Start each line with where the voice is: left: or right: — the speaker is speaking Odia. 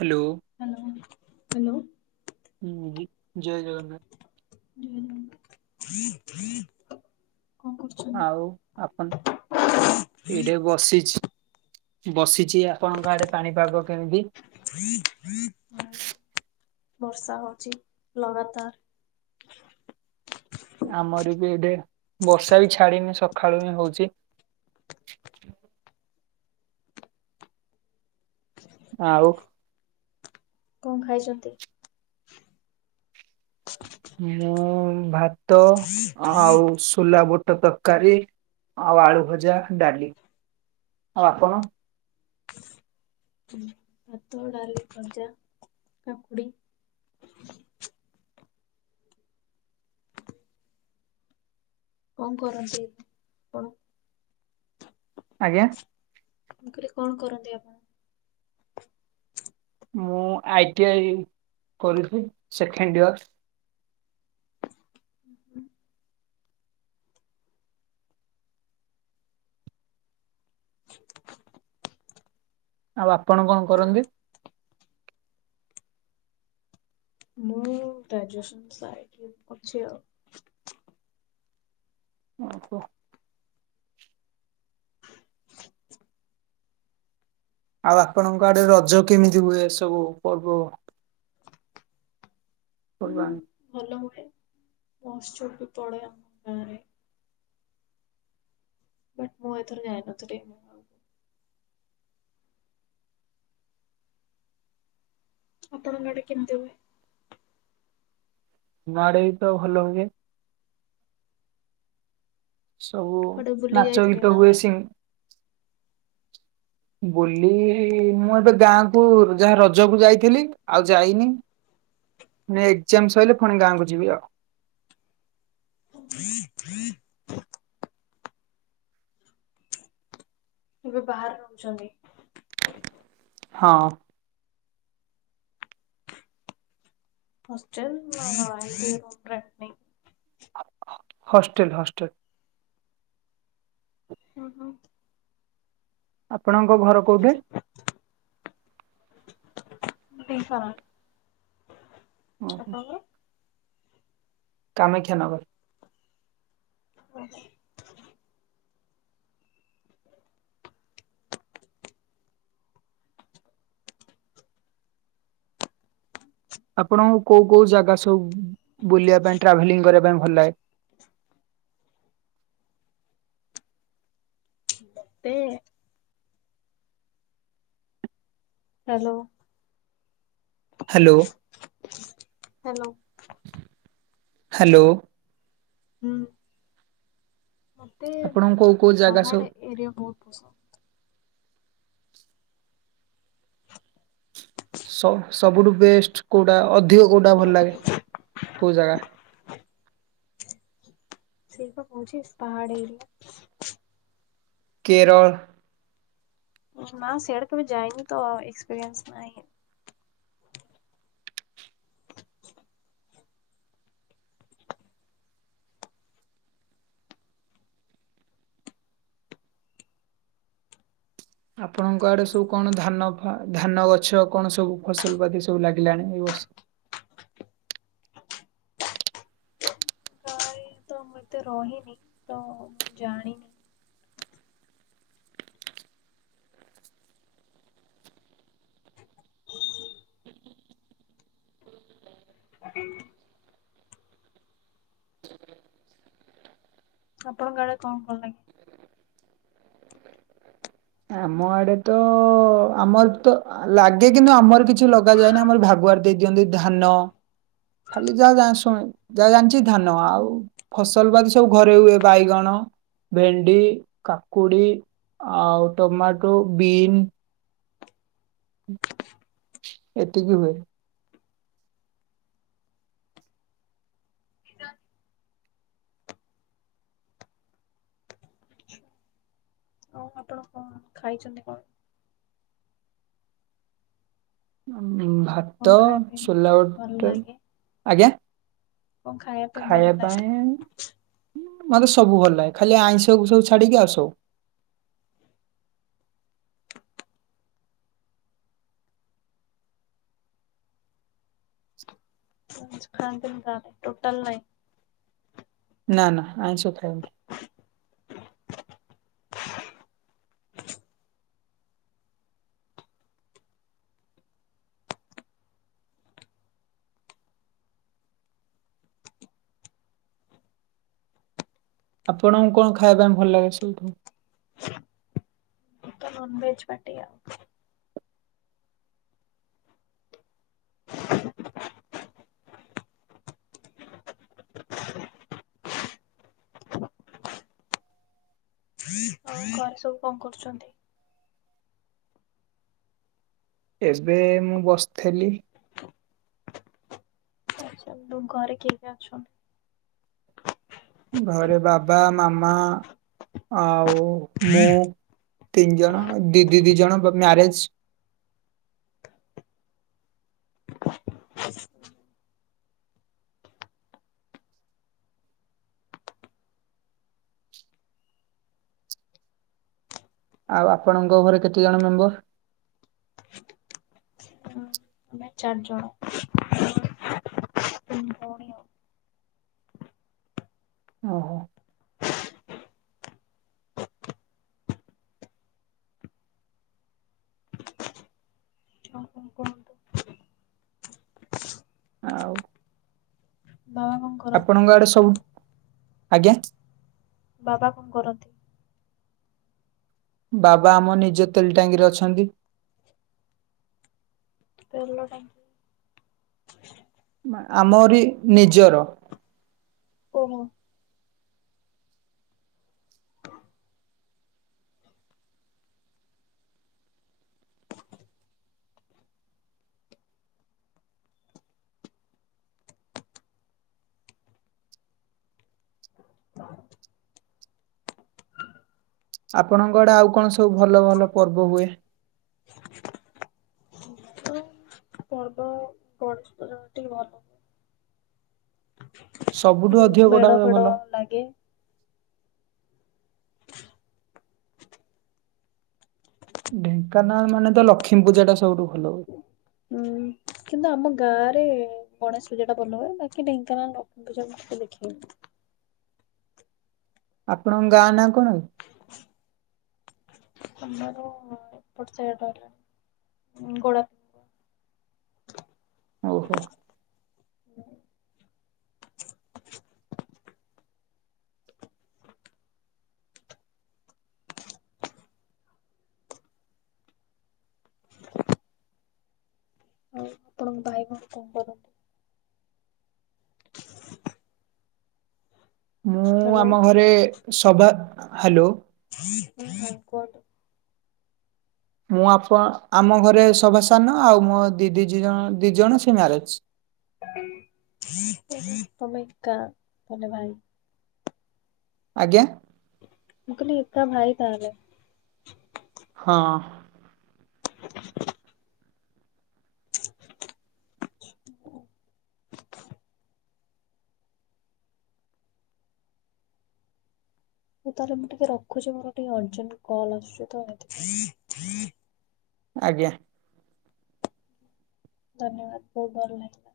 right: ହ୍ୟାଲୋ।
left: Hello hello.
right: ଉଁ, ଜୟ ଜଗନ୍ନାଥ
left: [unintelligible] କଣ କରୁଛ?
right: ଆଉ ଆପଣ ଏଇଟେ ବସିଛି, ବସିଛି ଆପଣଙ୍କ ଆଡେ ପାଣିପାଗ କେମିତି?
left: [inaudible] ବର୍ଷା ହଉଚି ଲଗାତାର।
right: ଆମର ବି ଏବେ ବର୍ଷା ବି ଛାଡନି ସକାଳୁ ହିଁ ହଉଚି। ଆଉ।
left: କଣ ଖାଇଛନ୍ତି?
right: ମୁଁ ଭାତ ଆଉ ଶୁ ଶୁଲା ବୁଟ ତରକାରୀ ଆଉ ଆଳୁ ଭଜା, ଡାଲି। ଆଉ ଆପଣ?
left: ଭାତ, ଡାଲି, ଭଜା, କାକୁଡି। କଣ କରନ୍ତି ଆପଣ?
right: ଆଜ୍ଞା।
left: ମୁଁ କହିଲି କଣ କରନ୍ତି ଆପଣ?
right: ମୁଁ ଆଇଟି ଆଇ କରୁଛି ସେକେଣ୍ଡ ଇୟର୍। ଆଉ ଆପଣ କଣ କରନ୍ତି?
left: ମୁଁ ଗ୍ରାଜୁଏସନ ସାରିକି ଅଛି ଆଉ।
right: ଓ ହୋ। ଆଉ ଆପଣଙ୍କ ଆଡେ ରଜ କେମିତି ହୁଏ ସବୁ ପର୍ବ
left: ହୁଁ
right: ପର୍ବାଣୀ?
left: ଭଲ ହୁଏ ମହାଉତ୍ସବ ବି ପଡେ ଆମ ଗାଁରେ। ବଟ୍ ମୁଁ ଏଥର ଯାଇନଥିଲି। ଆପଣଙ୍କ ଆଡେ କେମିତି ହୁଏ?
right: ଆମ ଆଡେ ବି ତ ଭଲ ହୁଏ। ସବୁ
left: କୁଆଡେ ବୁଲି
right: ନାଚ
left: ଯାଇଥିଲେ ନା
right: ଗୀତ ହୁଏ
left: ନାଇଁ?
right: ସି ବୁଲି ମୁଁ ଏବେ ଗାଁ କୁ ଯାହା ରଜକୁ ଯାଇଥିଲି ଆଉ ଯାଇନି।
left: [inaudible]
right: ଏକ୍ଜାମ ସଇଲେ ପୁଣି ଗାଁକୁ ଯିବି ଆଉ।
left: [unintelligible] ଏବେ ବାହାରେ ରହୁଛନ୍ତି।
right: ହଁ।
left: ହଷ୍ଟେଲ ନା [unintelligible]
right: ହଷ୍ଟେଲ ହଷ୍ଟେଲ।
left: ଓହୋ।
right: ଆପଣଙ୍କ ଘର କୋଉଠି?
left: ଢେଙ୍କାନାଳ। ଆପଣଙ୍କର।
right: କାମେକ୍ଷାନଗର।
left: ଓହୋ।
right: ଆପଣ ଙ୍କୁ କୋଉ କୋଉ ଜାଗା ସବୁ ବୁଲିବା ପାଇଁ ଟ୍ରାଭେଲିଂ କରିବା ପାଇଁ ଭଲ ଲାଗେ।
left: ମତେ ହ୍ୟାଲୋ।
right: Hello
left: hello
right: hello.
left: ହୁଁ ମତେ
right: ଆପଣଙ୍କୁ କୋଉ କୋଉ ଜାଗା ସବୁ
left: ପାହାଡ ଏରିଆ ବହୁତ ପସନ୍ଦ।
right: ସବୁଠୁ ବେଷ୍ଟ କେଉଁଟା ଅଧିକ କେଉଁଟା ଭଲ ଲାଗେ କେଉଁ ଜାଗା?
left: ସେଇ ପା କହୁଛି ପାହାଡ ଏରିଆ।
right: କେରଳ।
left: ମା ସିଆଡା କେବେ ଯାଇନି ତ ଏକ୍ସପିରିଏନ୍ସ ନାହିଁ।
right: ଆପଣଙ୍କ ଆଡେ ସବୁ କଣ ଧାନ ଧାନ ଗଛ କଣ ସବୁ ଫସଲ ବାତି ସବୁ ଲାଗିଲାଣି ଏଇ ବର୍ଷ।
left: ଗାଁରେ ତ ମୁଁ ଏତେ ରହିନି ତ ମୁଁ ଜାଣିନି। [unintelligible] [unintelligible] ଆପଣଙ୍କ ଆଡେ କଣ କଣ ଲାଗେ।
right: ଆମ ଆଡେ ତ ଆମର ତ ଲାଗେ କିନ୍ତୁ ଆମର କିଛି ଲଗାଯାଏନା ଆମର ଭାଗୁଆର ଦେଇ ଦିଅନ୍ତି ଧାନ। ଖାଲି ଯାହା ଶୁ ଯାହା ଜାଣିଛି ଧାନ ଆଉ ଫସଲ ବାଦୀ ସବୁ ଘରେ ହୁଏ ବାଇଗଣ ଭେଣ୍ଡି କାକୁଡି ଆଉ ଟମାଟୋ ବିନ୍ ଏତିକି ହୁଏ।
left: [unintelligible] ହଉ ଆପଣ କଣ ଖାଇଛନ୍ତି କଣ? କଣ
right: ଭାତ
left: ଖାଇବା ପାଇଁ ଭଲ
right: ସୋଲାଟ
left: ଲାଗେ?
right: ଆଜ୍ଞା।
left: କଣ ପାଇଁ ଭଲ
right: ଖାଇବା
left: ଲାଗେ?
right: ପାଇଁ ମତେ ସବୁ ଭଲ ଲାଗେ ଖାଲି ଆଇଁଷକୁ ସବୁ ଛାଡିକି ଆଉ ସବୁ।
left: ଖାନ୍ତିନ କାଇ ଟୋଟଲ ନାଇଁ।
right: ନା ନା ଅଇଁଷ ଖାଏନି। ଆପଣଙ୍କୁ କଣ ଖାଇବା ପାଇଁ ଭଲ ଲାଗେ ସବଠୁ?
left: ଆମେତ ନନ୍ ଭେଜ୍ ପାଟିଆଉ। ଆଉ ଘରେ ସବୁ କଣ କରୁଚନ୍ତି?
right: ଏବେ ମୁଁ ବସିଥିଲି।
left: [unintelligible] ଘରେ କିଏ କିଏ ଅଛନ୍ତି?
right: ଘରେ ବାବା ମାମା ଆଉ ମୁଁ। ତିନି ଜଣ ଦିଦି ଦିଜଣ ମ୍ୟାରେଜେ। ଆଉ ଆପଣଙ୍କ ଘରେ କେତେ ଜଣ ମେମ୍ବର?
left: ଆମେ ଚାର ଜଣ। ତିନି ଭଉଣୀ ଆଉ।
right: ଓହୋ।
left: ଆଉ କଣ କୁହନ୍ତୁ?
right: ଆଉ।
left: ବାବା କଣ କରନ୍ତି?
right: ଆପଣଙ୍କ ଆଡେ ସବୁ ଆଜ୍ଞା।
left: ବାବା କଣ କରନ୍ତି?
right: ବାବା ଆମ ନିଜେ ତେଲ ଟାଙ୍କିରେ ଅଛନ୍ତି।
left: ତେଲ ଟାଙ୍କି।
right: ମା ଆମରି ନିଜର।
left: ଓହୋ।
right: ଆପଣଙ୍କ ଆଡେ ଆଉ କଣ ସବୁ ଭଲ ଭଲ ପର୍ବ ହୁଏ?
left: ହଁ [inaudible] ପର୍ବ ଗ [unintelligible] ଟିକେ ଭଲ।
right: ସବୁଠୁ ଅଧିକ
left: ବହୁତୁ
right: କୋଉଟା
left: ମେଡ
right: ହୁଏ
left: ଫେଡ
right: ଭଲ?
left: ଲାଗେ।
right: ଢେଙ୍କାନାଳ ମାନେ ତ ଲକ୍ଷ୍ମୀ ପୂଜା ଟା ସବୁଠୁ ଭଲ ହୁଏ।
left: ଉଁ। କିନ୍ତୁ ଆମ ଗାଁରେ ଗଣେଶ ପୂଜା ଟା ଭଲ ହୁଏ ବାକି ଢେଙ୍କାନାଳ ଲକ୍ଷ୍ମୀ ପୂଜା ମୁଁ କେବେ ଦେଖିନି।
right: ଆପଣଙ୍କ ଗାଁ ନାଁ କଣ?
left: ଆମର ଏପଟ ସାଇଡି ରହିଲା ଗୋଡା
right: ହଉ ହଉ।
left: ଆଉ ଆପଣଙ୍କ ଭାଇ କଣ କ କରନ୍ତି?
right: ମୁଁ
left: ହ୍ୟାଲୋ।
right: ଆମ ଘରେ ସଭା, ହାଲୋ।
left: ହାଇ କୋଟ [unintelligible]
right: ମୁଁ ଆପ ଆମ ଘରେ ସଭା ସାନ, ଆଉ ମୋ ଦିଦି ଦିଜ ଦିଜଣ ସେ ମ୍ୟାରେଜେ।
left: ତମେ ଏକା ତମେ ଭାଇ। [unintelligible]
right: ଆଜ୍ଞା।
left: ମୁଁ କଲି, ଏକା ଭାଇ ତାହାଲେ।
right: ହଁ।
left: ହଉ ତାହେଲେ ମୁଁ ଟିକେ ରଖୁଚି, ମୋର ଟିକେ ଅର୍ଜେଣ୍ଟ କଲ୍ ଆସୁଛି ତ ହେଇଥିପାଇଁ।
right: ଆଜ୍ଞା।
left: ଧନ୍ୟବାଦ, ବହୁତ ଭଲ ଲାଗିଲା। [unintelligible]